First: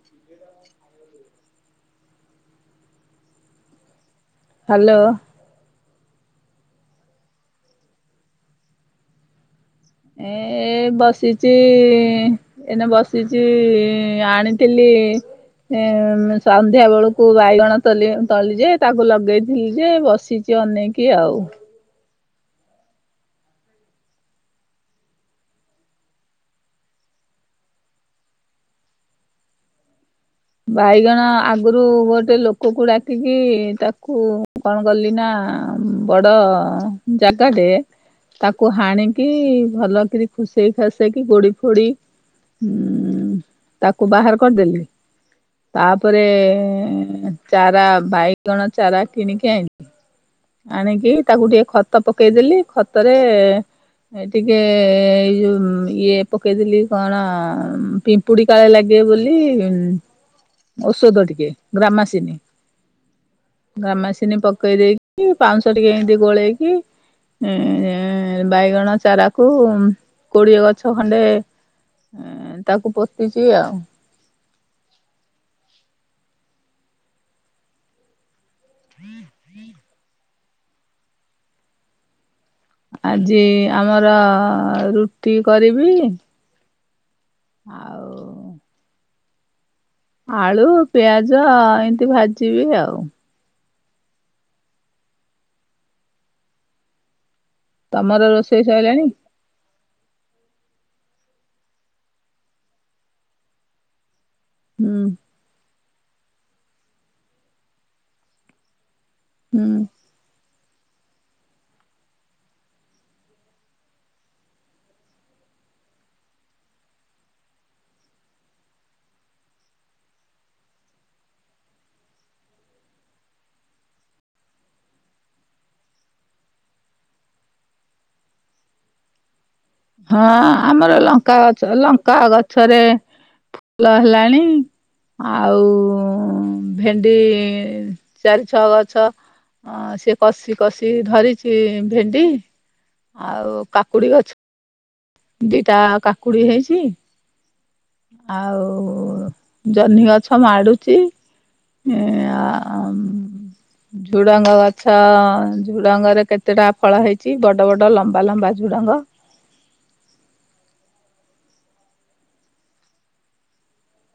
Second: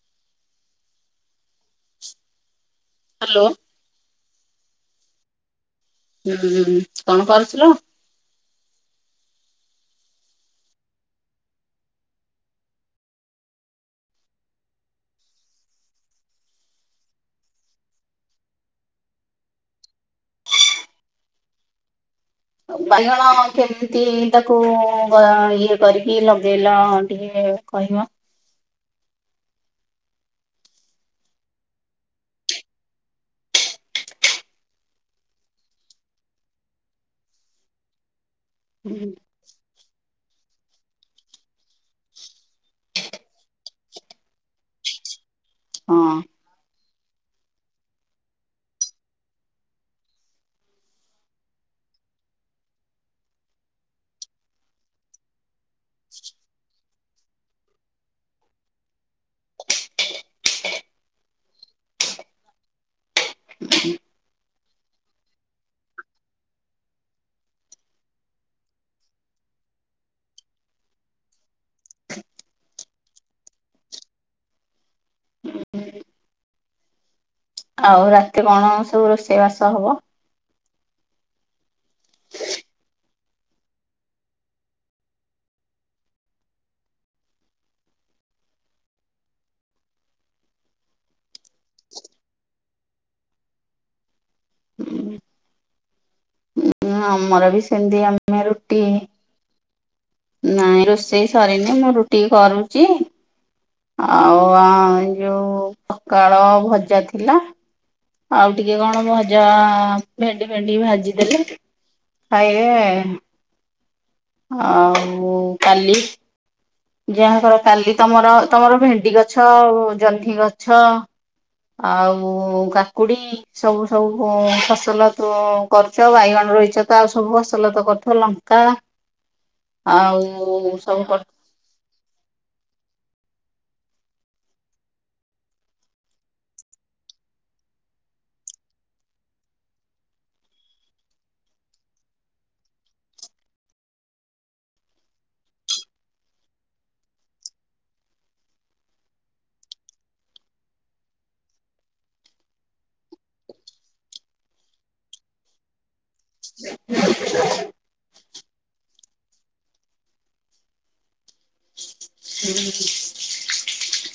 [inaudible] Hello. Hello. କଣ କରୁଥିଲ? ଏ ଏ ବସିଛି ଏନେ ବସିଛି ଆଣିଥିଲି ସନ୍ଧ୍ୟା ବେଳକୁ ବାଇଗଣ ତ ତଳି ଯେ ତାକୁ ଲଗେଇଥିଲି ଯେ ବସିଛି ଟିକେ ଅନେଇକି ଆଉ ବାଇଗଣ କେମିତି ତାକୁ ଇଏ କରିକି ଲଗେଇଲ ଟିକେ କହିବ ବାଇଗଣ ଆଗରୁ ଗୋଟେ ଲୋକକୁ ଡାକିକି ତାକୁ କଣ କଲି ନା ବଡ ଜାଗାଟରେ ତାକୁ ହାଣିକି ଭାଲ କିରି ଖୁସେଇ ଖାସେଇକି ଗୋଡି ଫୋଡି ଉଁ ତାକୁ ବାହାର କରିଦେଲି। ହଁ ତାପରେ ଚାରା ବାଇଗଣ ଚାରା କିଣିକି ଆଇିଲ ଆଣିକି ତାକୁ ଟିକେ ଖତ ପକେଇଦେଲି ଖତରେ ଏ ଟିକେ ଏଇ ଯୋଉ ଇଏ ପକେଇଥିଲି କଣ ପିମ୍ପୁଡି କାଳେ ଲାଗି ଏ ବୋଲି ଗ୍ରାମାସିିନୀ ଗ୍ରାମାସିନୀ ପ ପକେଇ ଦେଇେଇକି ପାଞ୍ଚଶହ ଟିକେ ଏମତି ଗୋଳେଇକି। ଏ ବାଇଗଣ ଚାରାକୁ କୋଡିଏ ଗଛ ଖଣ୍ଡେ ହଁ ତାକୁ ପୋଟିଚି ଆଉ ହ [inaudible] ହୁଁ [unintelligible] ଆଉ ରାତି କଣ ସବୁ ରୋଷେଇ ବାସ ହବ ଆଜି ଆମର ରୁଟି କରିବି। ଆଉ ଆଳୁ ପିଆଜ ଏମିତି ଭାଜିବି ଆଉ ହୁଁ ଆମର ବି ସେମିତି ତମର ଆମେ ରୋଷେଇ ରୁଟି ସଇଲାଣି? ନାଇଁ ରୋଷେଇ ସରିନି ମୁଁ ରୁଟି କରୁଛି। ଆଉ ହୁଁ ଯୋଉ ସକାଳ ଭଜା ଥିଲା ଆଉ ଟିକେ କଣ? ଭଜା ହୁଁ ଭେଣ୍ଡି ଫେଣ୍ଡି ଭାଜିଦେଲେ ଖାଇବେ ଆଉ କାଲି ଯାହାକର କାଲି ତମର ତମର ଭେଣ୍ଡି ଗଛ ଆଉ ଜହ୍ନି ଗଛ ଆଉ କାକୁଡି ସବୁ ସବୁ ଫସଲ ତ କରୁଛ ବାଇଗଣ ରହିଛ ତ ଆଉ ସବୁ ଫସଲ ତ କରିଥ ଲଙ୍କା ହଁ ଆଉ ଆମର ସବୁ କରୁଛ ଲଙ୍କା ଗଛ ଲଙ୍କା ଗଛରେ ଫୁଲ ହେଲାଣି ଆଉ ଭେଣ୍ଡି ଚାରି ଛଅ ଗଛ ଅ ସେି କଷି କଷି ଧରିଛି ଭେଣ୍ଡି ଆଉ କାକୁଡି ଗଛ ଦିଟା କାକୁଡି ହେଇଛି। ଆଉ ଜହ୍ନି ଗଛ ମାଡୁଛି। ଏ ଆ ଝୁଡାଙ୍ଗ ଗଛ ଝୁଡାଙ୍ଗରେ କେତେଟା ଫଳ ହେଇଛି ବଡ ବଡ ଲମ୍ବା ଲମ୍ବା ଝୁଡଙ୍ଗ ହୁଁ।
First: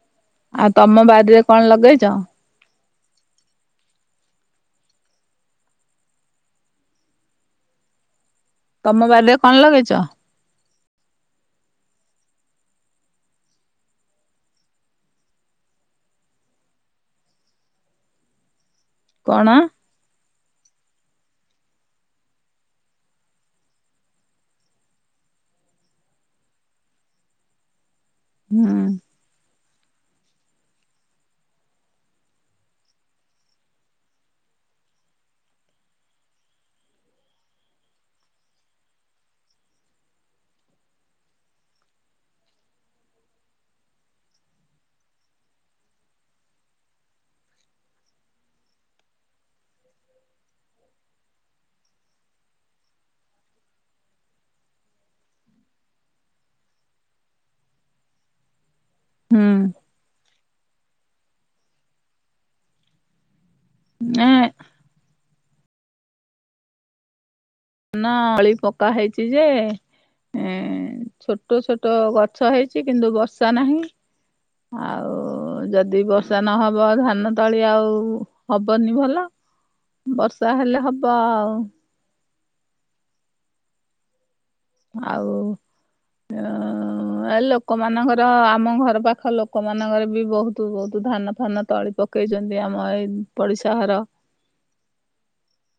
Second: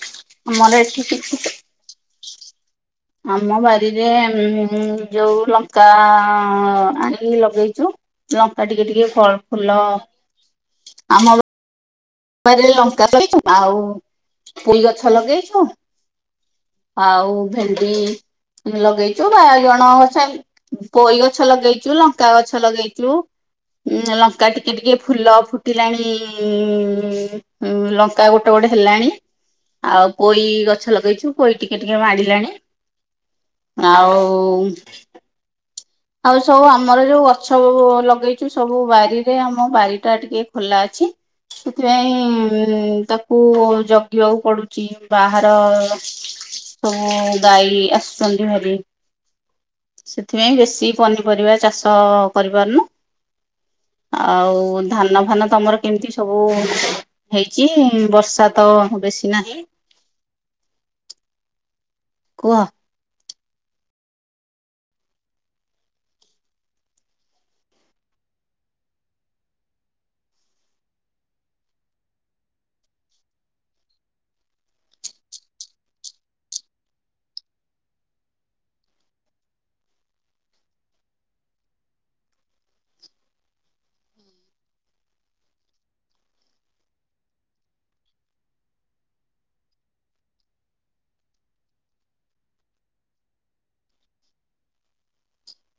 ଆଉ ତମ ବାାରରେ କଣ ଲଗେଇଛ? ଆମ ବାରିରେ ଯୋଉ ଲଙ୍କା ଆଣି ଲଗେଇଛୁ ଲଙ୍କା ଟିକେ ତମ ଟିକେ ବାରିରେ କଣ ଫୁଲ ଲଗେଇଛ ଆମ। ଲଙ୍କା ଲଛୁ ଆଉ ପଇ ଗଛ ଲଗେଇଛୁ। ଆଉ ଭେଣ୍ଡି ଲଗେଇଛୁ କଣ ବାାଇ ଜଣ ଅ ସେ ପୋଇ ଗଛ ଲଗେଇଛୁ ଲଙ୍କା ଗଛ ଲଗେଇଛୁ। ଉ ଲଙ୍କା ଟିକେ ଟିକେ ଫୁଲ ଫୁଟିଲାଣି। ଲଙ୍କା ଗୋଟେ ହୁଁ ଗୋଟେ ହେଲାଣି ଆଉ ପୋଇ ଗଛ ଲଗେଇଛୁ ପୋଇ ଟିକେ ଟିକେ ମାଡ଼ିଲାଣି ଆଉ। ଆଉ ସବୁ ଆମର ଯୋଉ ଗଛ ଲଗେଇଛୁ, ସବୁ ବାରିରେ ଆମ ବାରି ଟା ଟିକେ ଖୋଲା ଅଛି। ସେଥିପାଇଁ ତାକୁ ଜଗିବାକୁ ପଡୁଛି ବାହାର ସବୁ ଗାଈ ଆସୁଛନ୍ତି, ଭାରି ସେଥିପାଇଁ ବେଶୀ କି ପନିପରିବା ଚାଷ କରିପାରୁନୁ । ଆଉ ଧାନ ଫାନ ତମର କେମିତି ସବୁ ହେଇଛି ବର୍ଷା ତ ବେଶୀ ହୁଁ ନାହିଁ । କୁହ । ନା ଅଳି ପକା ହେଇଚ ଯେ ଏ ଛୋଟ ଛୋଟ ଗଛ ହେଇଛି କିନ୍ତୁ ବର୍ଷା ନାହିଁ। ଆଉ ଯଦି ବର୍ଷା ନହବ ଧାନ ତଳି ଆଉ ହବନି ଭଲ। ବର୍ଷା ହେଲେ ହବ ଆଉ ଆଉ। ଅ ଆ ଲୋକମାନଙ୍କର ଆମ ଘର ପାଖ ଲୋକମାନଙ୍କର ବି ବହୁତ ବହୁତ ଧାନ ଫାନ ତଳି ପକେଇଛନ୍ତି ଆମ ଏଇ ପଡିଶା ଘର। [inaudible]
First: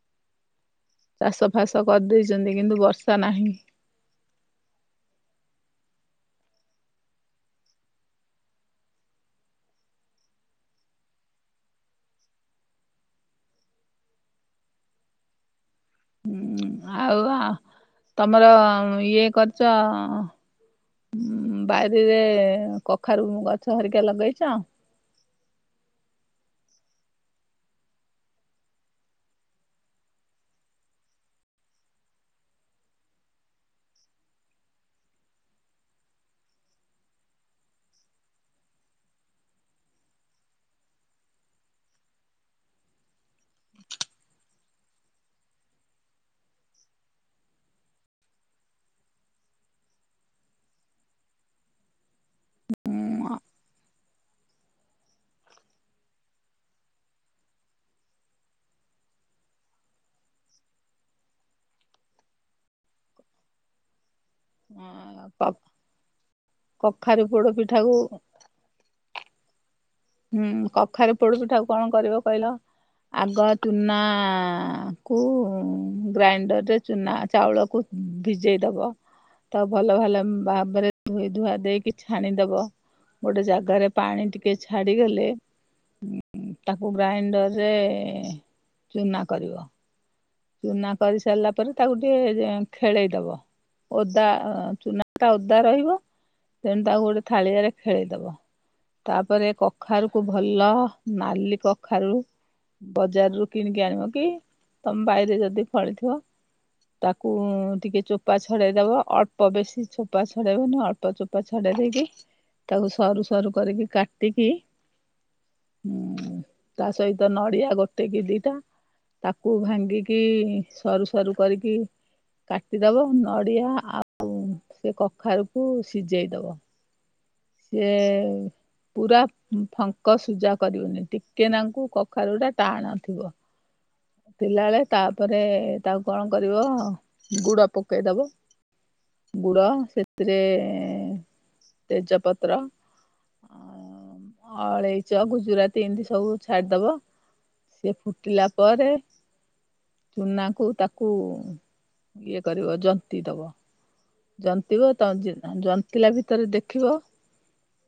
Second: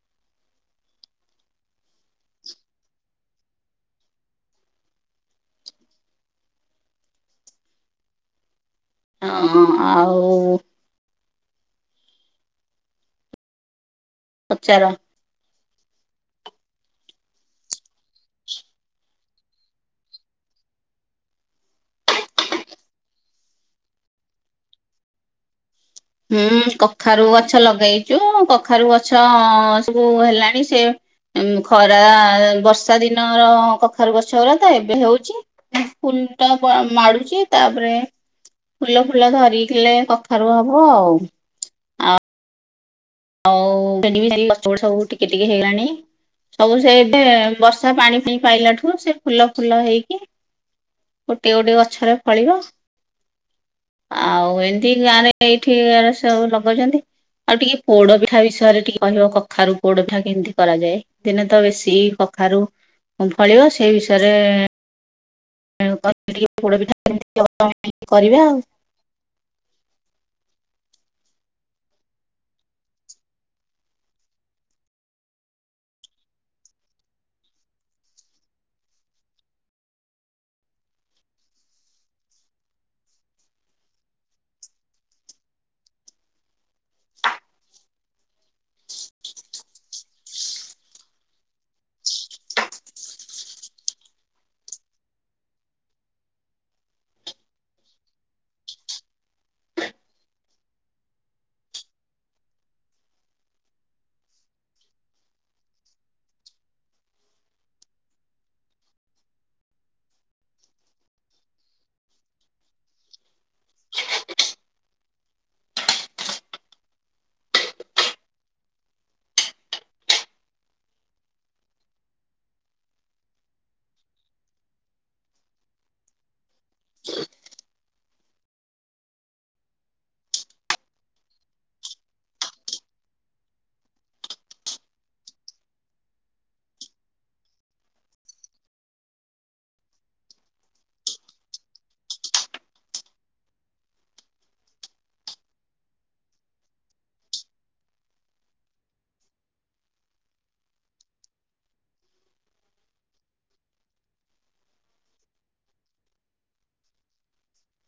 ଚାଷ ଫାସ କରିଦେଇଛନ୍ତି କିନ୍ତୁ ବର୍ଷା ନାହିଁ। ହଁ ଆଉ। ପଚାର। ଉଁ ଆଉ ତମର ଇଏ କରୁଛ। ବାରିରେ କଖାରୁ ଗଛ ହେରିକା ଲଗେଇଛ। ହୁଁ କଖାରୁ ଗଛ ଲଗେଇଛୁ କଖାରୁ ଗଛ ସବୁ ହେଲାଣି ସେ ଉଁ ଖରା ବର୍ଷା ଦିନର କଖାରୁ ଗଛ ଗଲା ତ ଏବେ ହଉଛି। [unintelligible] ମାଡୁଛି ତାପରେ ଫୁଲ ଫୁଲ ଧରିଲେ କଖାରୁ ହବ। ହ ଆଉ ହଉ [unintelligible] ସବୁ ଟିକେ ଟିକେ ହେଇଗଲାଣି ସବୁ ସେ ବର୍ଷା ପାଣି ପି ପାଇଲା ଠୁ ସେ ଫୁଲ ଫୁଲ ହେଇକି ଗୋଟେ ଗୋଟେ ଗଛରେ ଫଳିବ। ଉଁ ଆଉ ଏମିତି ଗାଁ ରେ ଏଇଠି ସବୁ ଲଗାଉଛନ୍ତି ଆଉ ଟିକେ। ପୋଡ ପିଠା ବିଷୟରେ ଟିକେ କହିବ, କଖାରୁ ପୋଡ ପିଠା କେମିତି କରାଯାଏ। ଦିନେ ତ ବେଶୀ କଖାରୁ କ ଫଳିବ ସେଇ ବିଷୟରେ ପୋଡ କଖାରୁ ପୋଡ ପିଠା ପିଠାକୁ କରିବା ଆଉ ହୁଁ କଖାରେ ପୋଡୁଛିି, ଠାକୁ କଣ କରିବ କହିଲ। ଆଗ ଚୁନା କୁ ଗ୍ରାଇଣ୍ଡରରେ ଚୁନା ଚାଉଳକୁ ଭିଜେଇ ଦବ ତ ଭଲ ଭଲ ଭାବରେ ଧୋଇ ଧୁଆ ଦେଇକି ଛାଣିଦବ ଗୋଟେ ଜାଗାରେ ପାଣି ଟିକେ ଛାଡିଗଲେ। ତାକୁ ଗ୍ରାଇଣ୍ଡର ରେ ଚୁନା କରିବ। ଚୁନା କରି ସାରିଲା ପରେ ତାକୁ ଟିକେ ଖେଳେଇ ଦବ। ଓଦା ଚୁନା ଟା ଓଦା ରହିବ। ତେଣୁ ତାକୁ ଗୋଟେ ଥାଳିଆରେ ଖେଳିଦବ। ତାପରେ କଖାରୁ କୁ ଭଲ ନାଲି କଖାରୁ ବଜାର ରୁ କିଣିକି ଆଣିବ କି ତମ ବାାଇରେ ଯଦି ଫଳିଥିବ ତାକୁ ଟିକେ ଚୋପା ଛଡେଇଦବ, ଅଳ୍ପ ବେଶୀ ଚୋପା ଛଡେଇବ ନା ଅଳ୍ପ ଚୋପା ଛଡେଇ ଦେଇକି ତାକୁ ସରୁ ସରୁ କରିକି କାଟିକି ହୁଁ ତା ସହିତ ନଡିଆ ଗୋଟେ କି ଦିଟା ତାକୁ ଭାଙ୍ଗି ଗିକି ସରୁ ସରୁ କରିକି କାଟିଦବ ନଡ଼ିଆ ଆଉ ସେ କଖାରୁକୁ ସିଝେଇ ଦବ। [inaudible] ହ [unintelligible] ପୁରା ଫଙ୍କ ସୁଜା କରିବନି ଟିକେ ନାଙ୍କୁ କଖାରୁ ରା ଟାଣ ଥିବ। ଥିଲାବେଳେ ତାପରେ ତାକୁ କଣ କରିବ ଗୁଡ ପକେଇଦବ। ଗୁଡ ସେଥିରେ ତେଜପତ୍ର। ଅଳେଇଚ ଗୁଜୁରାତି ଏମିତି ସବୁ ଛାଡିଦବ। ସେ ଫୁଟିଲା ପରେ ଚୁନା କୁ ତାକୁ ଇଏ କରିବ ଜନ୍ତି ଦବ। ଜନ୍ତିବ ତ ଜନ୍ତିଲା ଭିତରେ ଦେଖିବ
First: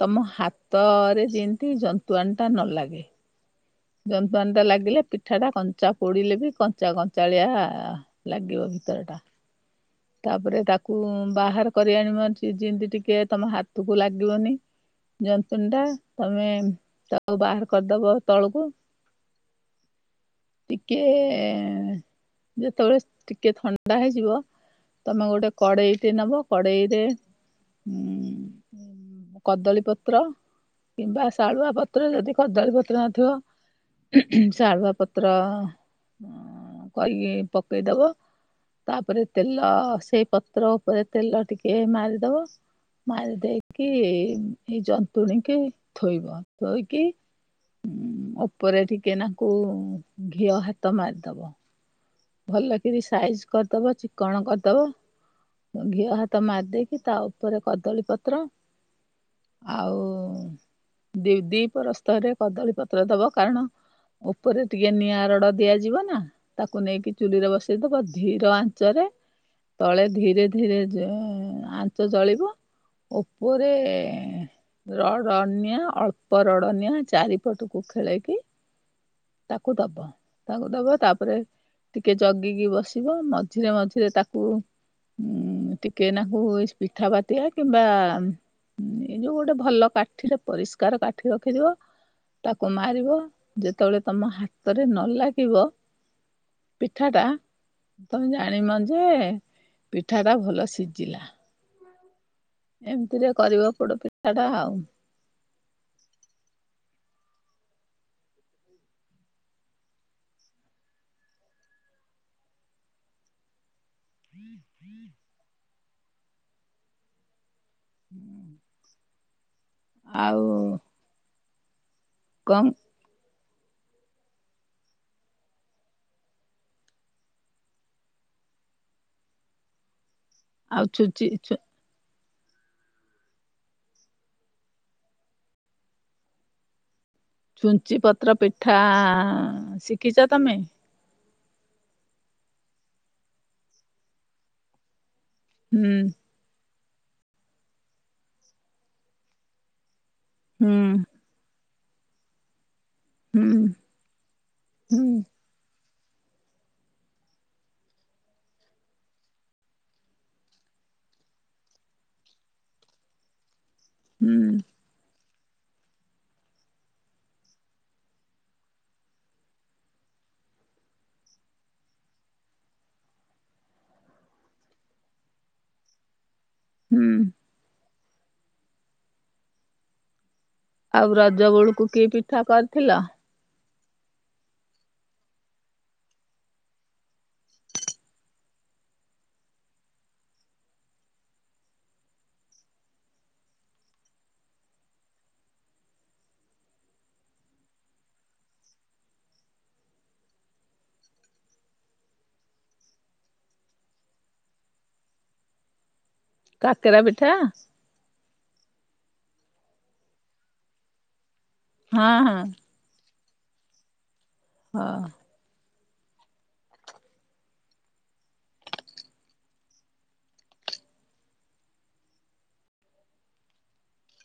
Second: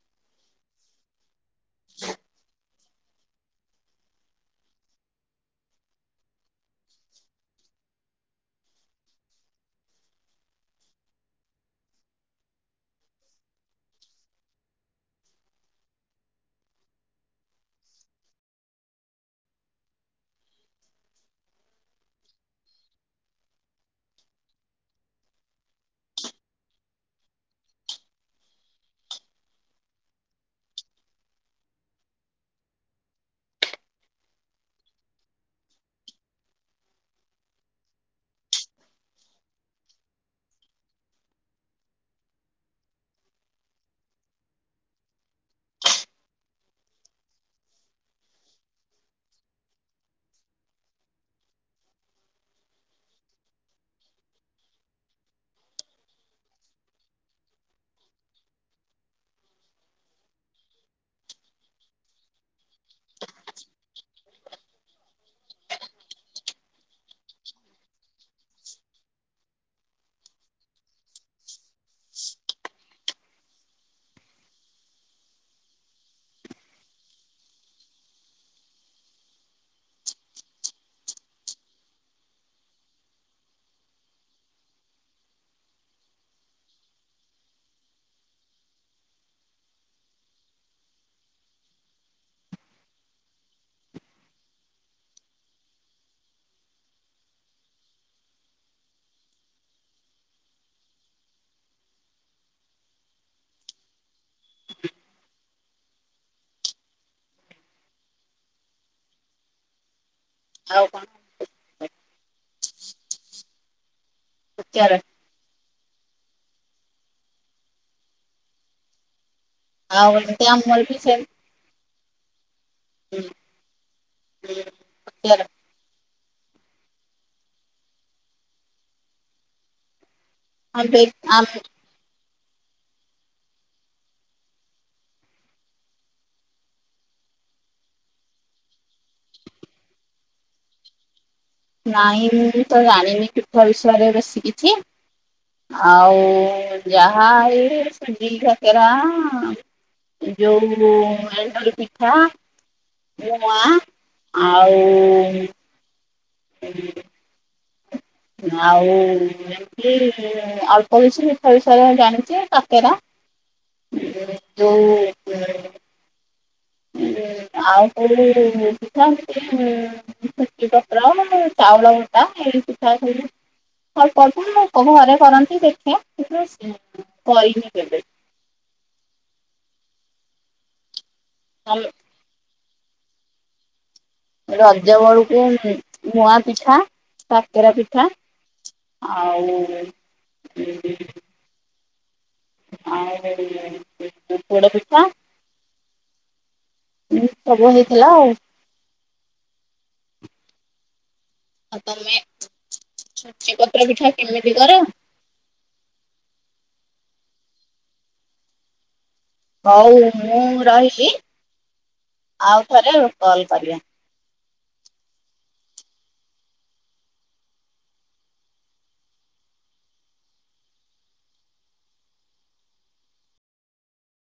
ତମ ହାତରେ ଯେମତି ଜନ୍ତୁଆଣୀ ଟା ନଲାଗେ। ଜନ୍ତଣି ଟା ଲାଗିଲେ ପିଠା ଟା କଞ୍ଚା ପୋଡିଲେ ବି କଞ୍ଚା କଞ୍ଚାଳିଆ ଲାଗିବ । ଭିତର ଟା। ତାପରେ ତାକୁ ବାହାର କରି ଆଣିବ ଯେମତି ଟିକେ ତମ ହାତକୁ ଲାଗିବନି। ଜନ୍ତୁଣୀ ଟା ତମେ ତାକୁ ବାହାର କରିଦବ ତଳୁକୁ। [inaudible] ଟିକେ ଯେତେବେଳେ ଟିକେ ଥଣ୍ଡା ହେଇଯିବ। ତମେ ଗୋଟେ କଡେଇଟେ ନବ କଡେଇରେ କଦଳୀ ପତ୍ର କିମ୍ବା ଶାଳୁଆ ପତ୍ର ଯଦି କଦଳୀ ପତ୍ର ନଥିବ ଶାଳୁଆ ପତ୍ର କଇକି ପକେଇଦବ। ତାପରେ ତେଲ ସେଇ ପତ୍ର ଉପରେ ତେଲ ଟିକେ ମାରିଦବ। ମାରି ଦେଇକିି ଏଇ ଜନ୍ତୁଣିକି ଥୋଇବ ଥୋଇକି ଓପରେ ଟିକେ ନାକୁ ଘିଅ ହାତ ମାରିଦବ। ଭଲ କିରି ସାଇଜ କରିଦବ ଚିକଣ କରିଦବ। ଘିଅ ହାତ ମାରିଦେଇକି ତା ଉପରେ କଦଳୀ ପତ୍ର। ଆଉ ଦି ଦି ପରସ୍ତ ରେ କଦଳୀପ ତ୍ର ଦବ କାରଣ ଉପରେ ଟିକେ ନିଆଁ ରଡ ଦିଆଯିବ ନା ତାକୁ ନେଇକି ଚୁଲିରେ ବସେଇଦବ ଧୀର ଆଞ୍ଚରେ ତଳେ ଧୀରେ ଧୀରେ ଆଞ୍ଚ ଜଳିବ। ଓପ ରେ ରଡ଼ନିଆ ଅଳ୍ପ ରଡ଼ନିଆ ଚାରିପଟକୁ ଖେଳେଇକି ତାକୁ ଦବ ତାକୁ ଦବା ତାପରେ ଟିକେ ଜଗିକି ବସିବ ମଝିରେ ମଝିରେ ତାକୁ ହୁଁ ଟିକେ ନାକୁ ପିଠାପାତିଆ କିମ୍ବା ଏଇ ଯୋଉ ଗୋଟେ ଭଲ କାଠିରେ ପରିଷ୍କାର କାଠି ରଖିଥିବ। ତାକୁ ମାରିବ ଯେତେବେଳେ ତମ ହାତରେ ନ ଲାଗିବ। ପିଠାଟା ତମେ ଜାଣିମ ଯେ ପିଠା ଟା ଭଲ ସିଜିଲା। ଏମିତିରେ କରିବ ପୋଡ ପିଠା ଟା ଆଉ। ଆଉ କଣ? ହ ହ ପଚାର ହୁଁ ଆଉ [unintelligible] ଆମର ବି ସେମ୍। କମ୍ [unintelligible] ଆଉ ଛୁଞ୍ଚି [unintelligible] ଛୁଞ୍ଚି ପତ୍ର ପିଠା ଶିକିଚ ତମେ? ନାଇଁ ମୁଁ ତ ଜାଣିନି ପିଠା ବିଷୟରେ ବେଶୀ କିିଛି। ହୁଁ ଆଉ ଯାହା ଏ ସୁଜି କାକେରା। ହୁଁ ଯୋଉ ଏଣ୍ଡୁରି ପିଠା। ହୁଁ [unintelligible] ହୁଁ ଆଉ [unintelligible] ଆଉ ଏମତି ଅଳ୍ପ କିଛି ମିଠ ବିଷୟରେ ଜାଣିଛିେ କାତରା ହୁଁ ଯୋଉ ହୁଁ। ଆଉ କୋଉଠି କପଡ଼ ଆ ଚାଉଳ ଗଟା ଇ ଅଳ୍ପଳ୍ପୋକ ଘରେ କରନ୍ତି ଦେଖି ହୁଁ କରିନି କେବେ? ଆଉ ରଜ ତମେ ଗୋଳକୁ କିଏ ପିଠା କରିଥିଲ। ରଜ ବଳକୁ ନୂଆ ପିଠା ତାକେରା ପିଠା ଆଉ ଉଁ ଡା ଭଛ ସବୁ ହେଇଥିଲା ଆଉ। ଆଉ ତମେ ଛୁଟି ପତ୍ର ପିଠା କେମିତି କର। କାକରା ବେଠା ହଉ ମୁଁ ରହିବି ହଁ ହଁ ଆଉ ଥରେ କଲ କରିବା। ହଁ।